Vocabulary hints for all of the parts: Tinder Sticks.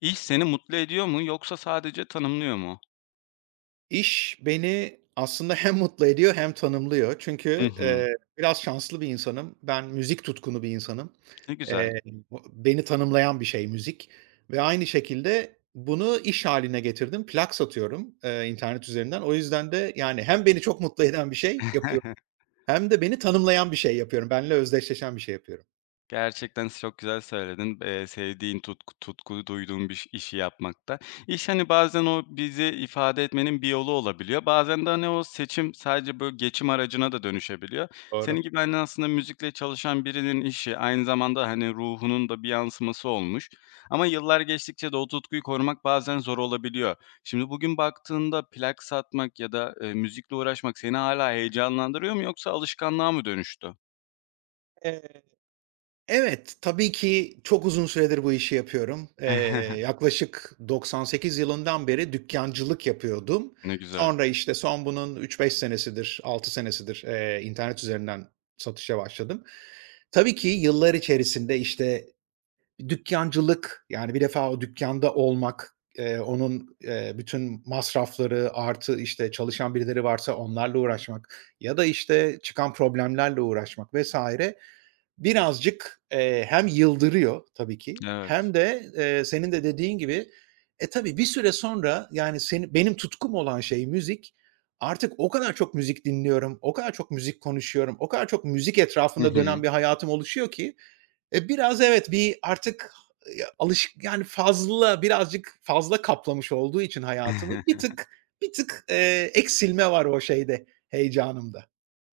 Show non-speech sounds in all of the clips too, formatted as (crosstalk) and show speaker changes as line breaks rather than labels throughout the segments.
İş seni mutlu ediyor mu yoksa sadece tanımlıyor mu?
İş beni aslında hem mutlu ediyor hem tanımlıyor.
Hı
Çünkü,
hı.
biraz şanslı bir insanım. Ben müzik tutkunu bir insanım.
Ne güzel.
Eee, bu beni tanımlayan bir şey müzik ve aynı şekilde bunu iş hâline getirdim. Plak satıyorum, internet üzerinden. O yüzden de, yani, hem beni çok mutlu eden bir şey yapıyorum
(laughs)
hem de beni tanımlayan bir şey yapıyorum. Benimle özdeşleşen bir şey yapıyorum.
Gerçekten çok güzel söyledin. Sevdiğin, tutku duyduğun bir işi yapmakta. İş, hani, bazen o bizi ifade etmenin bir yolu olabiliyor. Bazen de, hani, o seçim sadece, böyle, geçim aracına da dönüşebiliyor.
Doğru.
Senin gibi, hani, aslında müzikle çalışan birinin işi aynı zamanda, hani, ruhunun da bir yansıması olmuş ama yıllar geçtikçe de o tutkuyu korumak bazen zor olabiliyor. Şimdi bugün baktığında plak satmak ya da, müzikle uğraşmak seni hala heyecanlandırıyor mu yoksa alışkanlığa mı dönüştü?
Evet, tabii ki çok uzun süredir bu işi yapıyorum.
(laughs)
Yaklaşık 98 yılından beri dükkâncılık yapıyordum.
Ne güzel.
Sonra, işte, son bunun 3-5 senesidir, 6 senesidir, internet üzerinden satışa başladım. Tabii ki yıllar içerisinde, işte, dükkâncılık, yani, bir defa o dükkanda olmak, onun, bütün masrafları artı, işte, çalışan birileri varsa onlarla uğraşmak ya da, işte, çıkan problemlerle uğraşmak vesaire. Birazcık, hem yıldırıyor tabii ki
Evet.
hem de, senin de dediğin gibi, tabii bir süre sonra, yani, seni benim tutkum olan şey müzik. Artık o kadar çok müzik dinliyorum, o kadar çok müzik konuşuyorum, o kadar çok müzik
Hı
etrafında
hı.
dönen bir hayatım oluşuyor ki, biraz evet, bir artık ya alışık yani, fazla, birazcık fazla kaplamış olduğu için hayatımı bir
(laughs)
tık bir tık, eksilme var o şeyde, heyecanımda.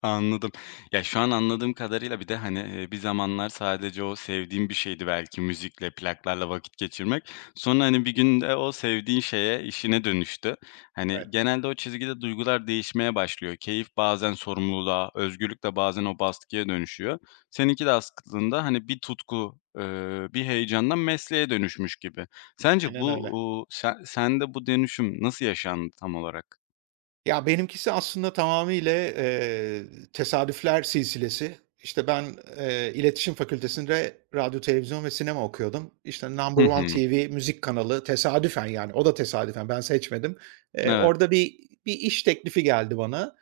Anladım. Ya, şu an anladığım kadarıyla bir de, hani, bir zamanlar sadece o sevdiğin bir şeydi belki müzikle, plaklarla vakit geçirmek. Sonra, hani, bir günde o sevdiğin şeye, işine dönüştü. Hani,
Evet,
genelde o çizgide duygular değişmeye başlıyor. Keyif bazen sorumluluğa, özgürlük de bazen o baskıya dönüşüyor. Seninki de aslında, hani, bir tutku, bir heyecandan mesleğe dönüşmüş gibi. Sence
aynen
bu,
öyle.
sende bu dönüşüm nasıl yaşandı tam olarak?
Ya, benimkisi aslında tamamıyla, tesadüfler silsilesi. İşte, ben, İletişim Fakültesi'nde radyo, televizyon ve sinema okuyordum. İşte,
Hı
Number One
hı.
TV müzik kanalı tesadüfen, yani, o da tesadüfen, ben seçmedim.
Evet.
Orada bir iş teklifi geldi bana.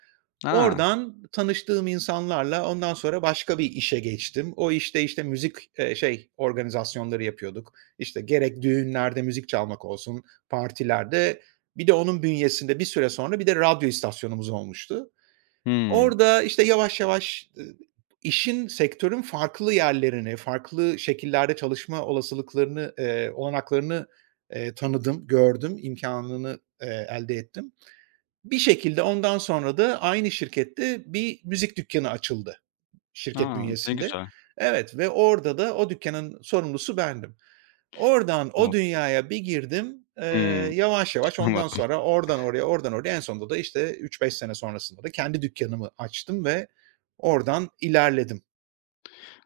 A!
Oradan tanıştığım insanlarla ondan sonra başka bir işe geçtim. O işte, işte, müzik, şey organizasyonları yapıyorduk. İşte, gerek düğünlerde müzik çalmak olsun, partilerde. Bir de onun bünyesinde bir süre sonra bir de radyo istasyonumuz olmuştu.
Hımm.
Orada, işte, yavaş yavaş, işin, sektörün farklı yerlerini, farklı şekillerde çalışma olasılıklarını, olanaklarını, tanıdım, gördüm, imkânını, elde ettim. Bir şekilde ondan sonra da aynı şirkette bir müzik dükkanı açıldı şirket
A, ne
bünyesinde.
güzel
Evet ve orada da o dükkanın sorumlusu bendim. Oradan o
bu.
dünyaya bir girdim,
Hımm,
yavaş yavaş ondan
çıkamadım.
sonra oradan oraya, oradan oraya en sonunda da, işte, üç beş sene sonrasında da kendi dükkanımı açtım ve oradan ilerledim.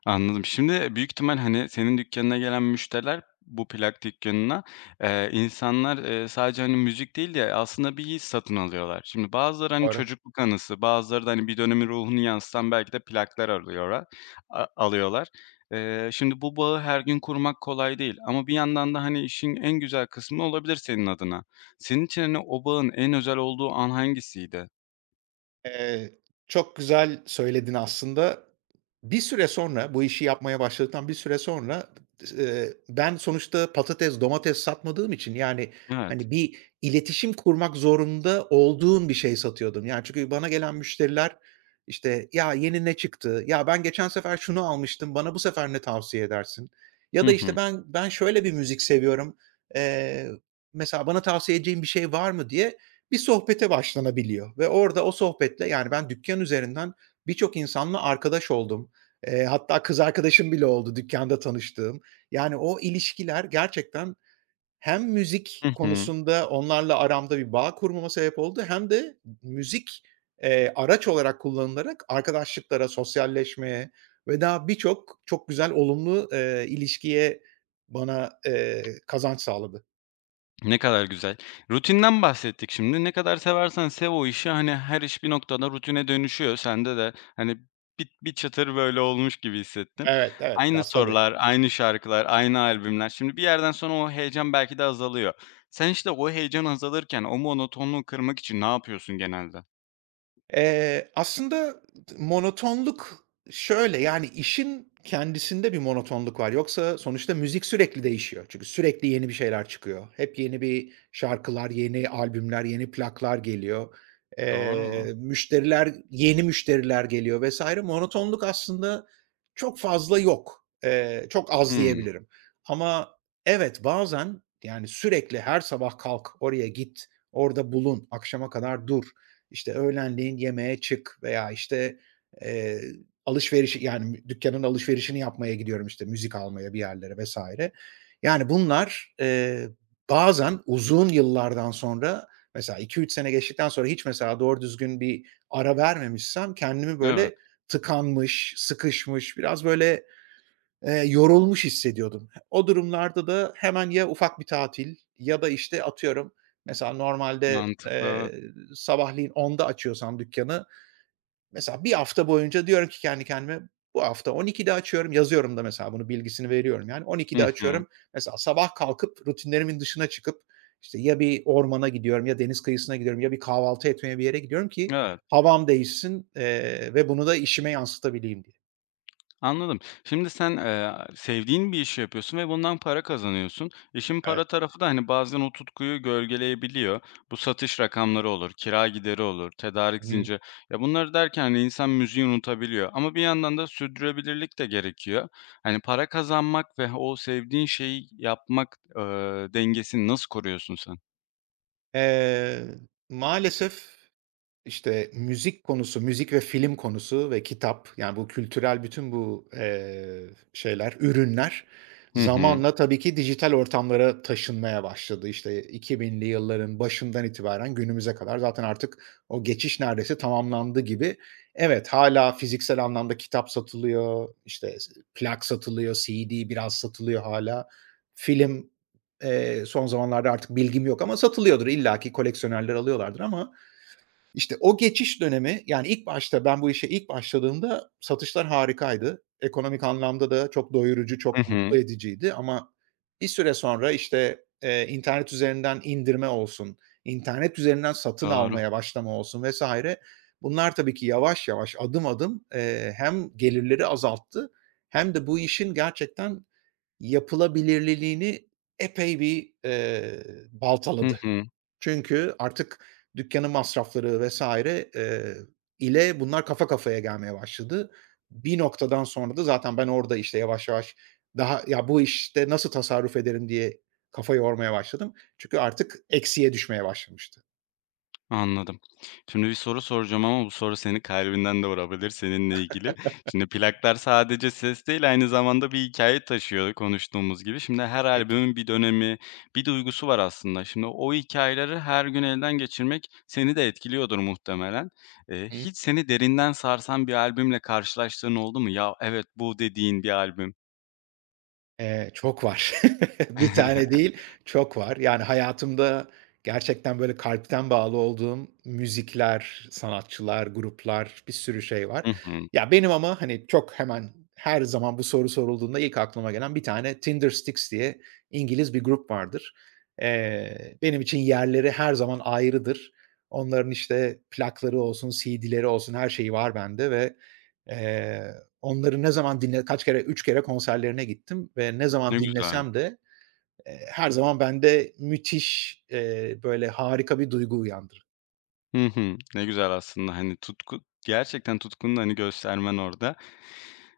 Anladım. Şimdi büyük ihtimal, hani, senin dükkânına gelen müşteriler, bu plak dükkânına, insanlar, sadece, hani, müzik değil de aslında bir his satın alıyorlar. Şimdi bazıları, hani,
Doğru.
çocukluk anısı, bazıları da, hani, bir dönemin ruhunu yansıtan belki de plaklar arıyorlar alıyorlar. Şimdi bu bağı her gün kurmak kolay değil ama bir yandan da, hani, işin en güzel kısmı olabilir senin adına. Senin için, hani, o bağın en özel olduğu an hangisiydi?
Eee, çok güzel söyledin aslında. Bir süre sonra, bu işi yapmaya başladıktan bir süre sonra, ben sonuçta patates, domates satmadığım için, yani,
Evet.
hani, bir iletişim kurmak zorunda olduğum bir şey satıyordum. Yani, çünkü bana gelen müşteriler, işte, "Ya, yeni ne çıktı? Ya, ben geçen sefer şunu almıştım, bana bu sefer ne tavsiye edersin?" Ya
Hı
da, işte,
hı.
"Ben şöyle bir müzik seviyorum, eee, mesela bana tavsiye edeceğin bir şey var mı?" diye bir sohbete başlanabiliyor ve orada o sohbetle, yani, ben dükkan üzerinden birçok insanla arkadaş oldum. Hatta kız arkadaşım bile oldu dükkânda tanıştığım. Yani, o ilişkiler gerçekten hem müzik
Hı hı.
konusunda onlarla aramda bir bağ kurmama sebep oldu hem de müzik, araç olarak kullanılarak arkadaşlıklara, sosyalleşmeye ve daha birçok çok güzel olumlu, ilişkiye bana, kazanç sağladı.
Ne kadar güzel. Rutinden bahsettik şimdi. Ne kadar seversen sev o işi, hani, her iş bir noktada rutine dönüşüyor. Sende de, hani, bir çatır böyle olmuş gibi hissettim.
Evet, evet,
Aynı
biraz tabii.
sorular, aynı şarkılar, aynı albümler. Şimdi bir yerden sonra o heyecan belki de azalıyor. Sen işte o heyecan azalırken o monotonluğu kırmak için ne yapıyorsun genelde?
Aslında monotonluk şöyle, yani, işin kendisinde bir monotonluk var. Yoksa sonuçta müzik sürekli değişiyor. Çünkü sürekli yeni bir şeyler çıkıyor. Hep yeni bir şarkılar, yeni albümler, yeni plaklar geliyor.
Doğru. mu?
Müşteriler, yeni müşteriler geliyor vesaire. Monotonluk aslında çok fazla yok. Çok
Hı
az
hı.
diyebilirim. Ama evet, bazen, yani, sürekli her sabah kalk, oraya git, orada bulun, akşama kadar dur işte öğlenleyin yemeğe çık veya işte, eee, alışveriş yani dükkanın alışverişini yapmaya gidiyorum, işte, müzik almaya bir yerlere vesaire. Yani bunlar, bazen uzun yıllardan sonra mesela iki üç sene geçtikten sonra hiç mesela doğru düzgün bir ara vermemişsem kendimi
Evet.
böyle tıkanmış, sıkışmış, biraz böyle, yorulmuş hissediyordum. O durumlarda da hemen ya ufak bir tatil ya da, işte, atıyorum, mesela normalde,
Mantıklı, evet.
sabahleyin onda açıyorsam dükkânı, mesela bir hafta boyunca diyorum ki kendi kendime, "Bu hafta 12'de açıyorum." Yazıyorum da mesela bunu, bilgisini veriyorum, yani. "12'de
Hı hı.
açıyorum." Mesela sabah kalkıp rutinlerimin dışına çıkıp, işte, ya bir ormana gidiyorum ya deniz kıyısına gidiyorum ya bir kahvaltı etmeye bir yere gidiyorum ki
Evet.
havam değişsin, ve bunu da işime yansıtabileyim diye.
Anladım. Şimdi sen, sevdiğin bir işi yapıyorsun ve bundan para kazanıyorsun. İşin
Evet.
para tarafı da, hani, bazen o tutkuyu gölgeleyebiliyor. Bu satış rakamları olur, kira gideri olur, tedarik
Hı.
zinciri. Ya, bunları derken, hani, insan müziği unutabiliyor ama bir yandan da sürdürülebilirlik de gerekiyor. Hani, para kazanmak ve o sevdiğin şeyi yapmak, dengesini nasıl koruyorsun sen?
Eee, maalesef işte, müzik konusu, müzik ve film konusu ve kitap, yani, bu kültürel bütün bu, şeyler, ürünler
Hı hı.
zamanla tabii ki dijital ortamlara taşınmaya başladı. İşte, 2000'li yılların başından itibaren günümüze kadar zaten artık o geçiş neredeyse tamamlandı gibi. Evet, hala fiziksel anlamda kitap satılıyor, işte, plak satılıyor, CD biraz satılıyor hala. Film, son zamanlarda artık bilgim yok ama satılıyordur illaki koleksiyonerler alıyorlardır ama işte o geçiş dönemi, yani, ilk başta ben bu işe ilk başladığımda satışlar harikaydı. Ekonomik anlamda da çok doyurucu,
Hı
çok
hı.
mutlu ediciydi ama bir süre sonra, işte, internet üzerinden indirme olsun, internet üzerinden satın
Doğru.
almaya başlama olsun vesaire bunlar tabii ki yavaş yavaş, adım adım, hem gelirleri azalttı hem de bu işin gerçekten yapılabilirliğini epey bir,
Hı
baltaladı.
hı.
Çünkü artık dükkanın masrafları vesaire, ile bunlar kafa kafaya gelmeye başladı. Bir noktadan sonra da zaten ben orada, işte, yavaş yavaş daha, "Ya, bu işte nasıl tasarruf ederim?" diye kafa yormaya başladım. Çünkü artık eksiye düşmeye başlamıştı.
Anladım. Şimdi bir soru soracağım ama bu soru seni kalbinden de vurabilir seninle ilgili. Şimdi plaklar sadece ses değil, aynı zamanda bir hikaye taşıyor konuştuğumuz gibi. Şimdi her
Peki.
albümün bir dönemi, bir duygusu var aslında. Şimdi o hikayeleri her gün elden geçirmek seni de etkiliyordur muhtemelen.
Hı.
Hiç seni derinden sarsan bir albümle karşılaştığın oldu mu? "Ya, evet, bu" dediğin bir albüm?
Çok var. (laughs) Bir tane
(laughs)
değil, çok var. Yani hayatımda gerçekten böyle kalpten bağlı olduğum müzikler, sanatçılar, gruplar, bir sürü şey var.
Hı hı.
Ya, benim ama, hani, çok hemen her zaman bu soru sorulduğunda ilk aklıma gelen bir tane Tinder Sticks diye İngiliz bir grup vardır. Benim için yerleri her zaman ayrıdır. Onların, işte, plakları olsun, CD'leri olsun her şeyi var bende ve, eee Onları ne zaman dinle kaç kere 3 kere konserlerine gittim ve ne
Ne
zaman
güzel.
dinlesem de, her zaman bende müthiş, böyle harika bir duygu uyandırır.
Hı hı. Ne güzel aslında, hani, tutku gerçekten tutkunu da, hani, göstermen orada.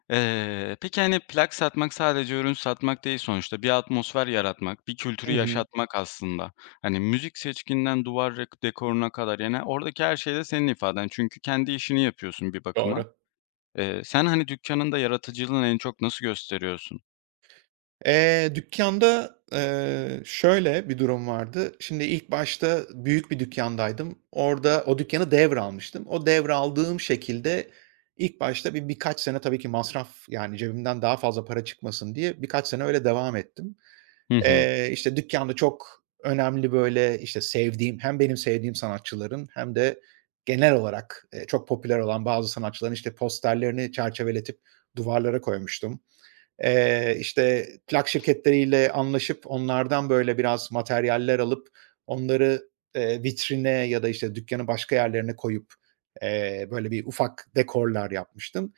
Peki, hani, plak satmak sadece ürün satmak değil sonuçta. Bir atmosfer yaratmak, bir kültürü
Hı hı.
yaşatmak aslında. Hani, müzik seçkinden duvar rek dekoruna kadar, yani, oradaki her şey de senin ifaden. Çünkü kendi işini yapıyorsun bir bakıma.
Doğru.
Sen, hani, dükkanında yaratıcılığını en çok nasıl gösteriyorsun?
Dükkânda, şöyle bir durum vardı. Şimdi ilk başta büyük bir dükkândaydım. Orada o dükkânı devralmıştım. O devraldığım şekilde ilk başta birkaç sene tabii ki masraf, yani cebimden daha fazla para çıkmasın diye birkaç sene öyle devam ettim.
Hı hı.
İşte, dükkânda çok önemli, böyle, işte, sevdiğim hem benim sevdiğim sanatçıların hem de genel olarak, çok popüler olan bazı sanatçıların, işte, posterlerini çerçeveletip duvarlara koymuştum. İşte, plak şirketleriyle anlaşıp onlardan, böyle, biraz materyaller alıp onları, vitrine ya da, işte, dükkanın başka yerlerine koyup, böyle, bir ufak dekorlar yapmıştım.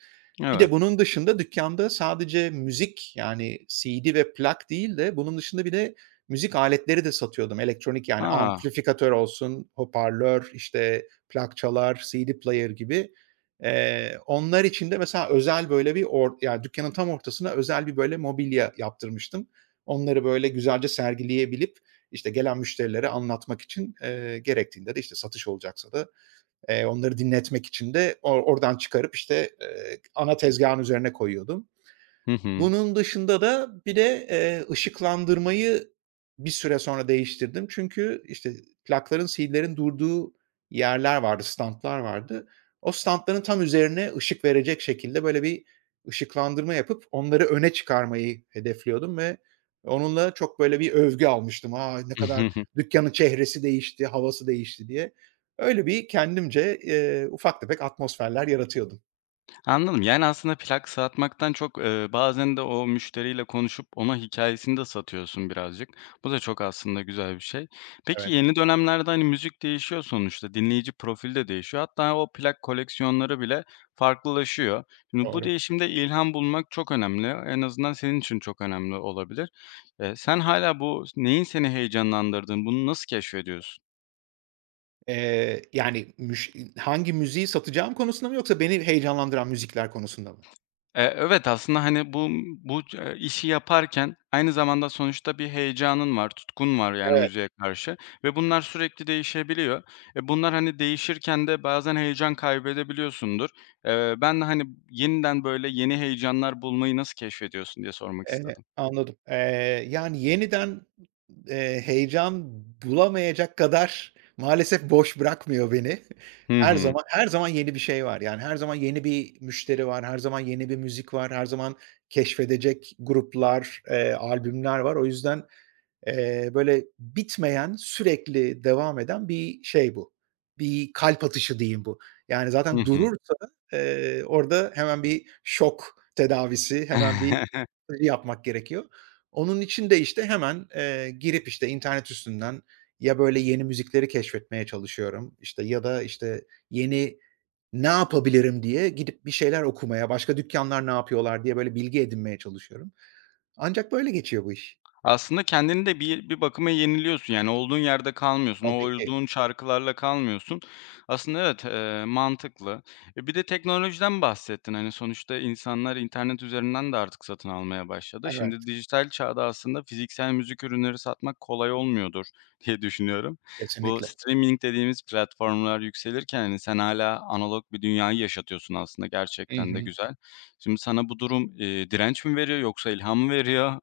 Bir
Evet.
de bunun dışında dükkânda sadece müzik, yani, CD ve plak değil de bunun dışında bir de müzik aletleri de satıyordum. Elektronik, yani,
Aa.
amplifikatör olsun, hoparlör, işte, plak çalar, CD player gibi. Onlar için de mesela özel böyle bir or yani dükkanın tam ortasına özel bir böyle mobilya yaptırmıştım. Onları böyle güzelce sergileyebilip, işte, gelen müşterilere anlatmak için, gerektiğinde de, işte, satış olacaksa da, onları dinletmek için de o oradan çıkarıp, işte, ana tezgâhın üzerine koyuyordum.
Hı hı.
Bunun dışında da bir de, ışıklandırmayı bir süre sonra değiştirdim. Çünkü, işte, plakların, CD'lerin durduğu yerler vardı, standlar vardı. O standların tam üzerine ışık verecek şekilde böyle bir ışıklandırma yapıp onları öne çıkarmayı hedefliyordum ve onunla çok böyle bir övgü almıştım. "A, ne kadar
(laughs)
dükkanın çehresi değişti, havası değişti." diye. Öyle bir kendimce, ufak tefek atmosferler yaratıyordum.
Anladım. Yani, aslında plak satmaktan çok, bazen de o müşteriyle konuşup ona hikayesini de satıyorsun birazcık. Bu da çok aslında güzel bir şey. Peki
Evet,
yeni dönemlerde, hani, müzik değişiyor sonuçta, dinleyici profili de değişiyor. Hatta o plak koleksiyonları bile farklılaşıyor. Şimdi bu
doğru.
değişimde ilham bulmak çok önemli. En azından senin için çok önemli olabilir. Sen hala bu neyin seni heyecanlandırdığını, bunu nasıl keşfediyorsun?
Yani, hangi müziği satacağım konusunda mı yoksa beni heyecanlandıran müzikler konusunda mı?
Evet, aslında, hani, bu bu c işi yaparken aynı zamanda sonuçta bir heyecanın var, tutkun var yani
Evet.
müziğe karşı ve bunlar sürekli değişebiliyor. E, bunlar, hani, değişirken de bazen heyecan kaybedebiliyorsundur. Ben de, hani, yeniden böyle yeni heyecanlar bulmayı nasıl keşfediyorsun diye sormak istedim.
Anladım. Yani, yeniden, heyecan bulamayacak kadar maalesef boş bırakmıyor beni.
Hı
Her
hı.
zaman her zaman yeni bir şey var. Yani, her zaman yeni bir müşteri var, her zaman yeni bir müzik var, her zaman keşfedecek gruplar, albümler var. O yüzden böyle bitmeyen, sürekli devam eden bir şey bu. Bir kalp atışı diyeyim bu. Yani
Hı
zaten
hı.
durursa, orada hemen bir şok tedavisi, hemen bir
(laughs)
(unintelligible) yapmak gerekiyor. Onun için de, işte, hemen, girip, işte, internet üstünden ya böyle yeni müzikleri keşfetmeye çalışıyorum, işte, ya da, işte, yeni ne yapabilirim diye gidip bir şeyler okumaya, başka dükkânlar ne yapıyorlar diye böyle bilgi edinmeye çalışıyorum. Ancak böyle geçiyor bu iş.
Aslında kendini de bir bakıma yeniliyorsun. Yani olduğun yerde kalmıyorsun. O
Tabii ki.
olduğun şarkılarla kalmıyorsun. Aslında evet, mantıklı. E, bir de teknolojiden bahsettin. Hani, sonuçta insanlar internet üzerinden de artık satın almaya başladı. Şimdi
Evet.
dijital çağda aslında fiziksel müzik ürünleri satmak kolay olmuyordur (laughs) diye düşünüyorum. Bu
Kesinlikle.
streaming dediğimiz platformlar yükselirken, hani, sen hala analog bir dünyayı yaşatıyorsun aslında
Hı
gerçekten de
hı.
güzel. Şimdi sana bu durum, direnç mi veriyor yoksa ilham mı veriyor?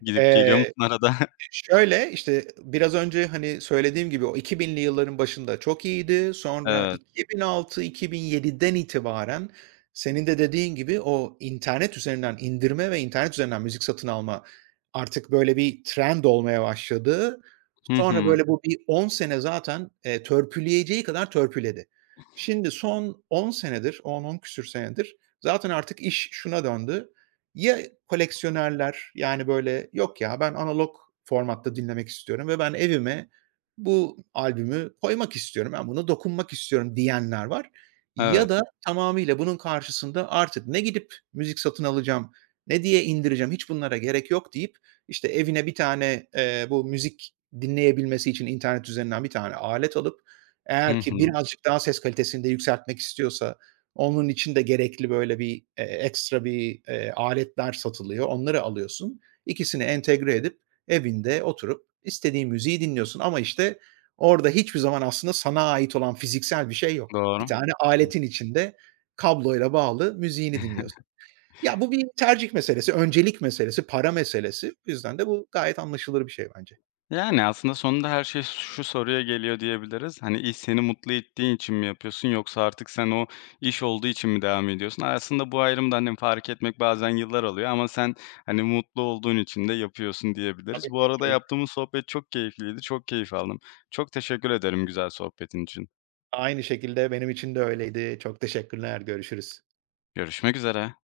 Gidip geliyor
Eee,
musun arada? (laughs)
şöyle, işte, biraz önce, hani, söylediğim gibi o 2000'li yılların başında çok iyiydi. Sonra
Evet.
2006-2007'den itibaren senin de dediğin gibi o internet üzerinden indirme ve internet üzerinden müzik satın alma artık böyle bir trend olmaya başladı.
Hı
Sonra
hı.
böyle bu bir 10 sene zaten, törpüleyeceği kadar törpüledi. Şimdi son 10 senedir, on küsur senedir zaten artık iş şuna döndü. Ya koleksiyonerler, yani, böyle, "Yok ya, ben analog formatta dinlemek istiyorum ve ben evime bu albümü koymak istiyorum, ben buna dokunmak istiyorum." diyenler var. Ya
Evet.
da tamamıyla bunun karşısında artık ne gidip müzik satın alacağım, ne diye indireceğim, hiç bunlara gerek yok deyip, işte, evine bir tane, bu müzik dinleyebilmesi için internet üzerinden bir tane alet alıp
Hı
eğer
hı.
ki birazcık daha ses kalitesini de yükseltmek istiyorsa onun için de gerekli böyle bir, ekstra bir, aletler satılıyor. Onları alıyorsun. İkisini entegre edip evinde oturup istediğin müziği dinliyorsun ama, işte, orada hiçbir zaman aslında sana ait olan fiziksel bir şey yok. Bir
Doğru.
tane aletin içinde kabloyla bağlı müziğini dinliyorsun. Ya, bu bir tercih meselesi, öncelik meselesi, para meselesi. O yüzden de bu gayet anlaşılır bir şey bence.
Yani, aslında sonunda her şey şu soruya geliyor diyebiliriz. Hani, iş seni mutlu ettiği için mi yapıyorsun yoksa artık sen o iş olduğu için mi devam ediyorsun? Aslında bu ayrımda, hani, fark etmek bazen yıllar alıyor ama sen, hani, mutlu olduğun için de yapıyorsun diyebiliriz.
Tabii
Bu
ki,
arada
tabii ki.
yaptığımız sohbet çok keyifliydi. Çok keyif aldım. Çok teşekkür ederim güzel sohbetin için.
Aynı şekilde benim için de öyleydi. Çok teşekkürler. Görüşürüz.
Görüşmek üzere.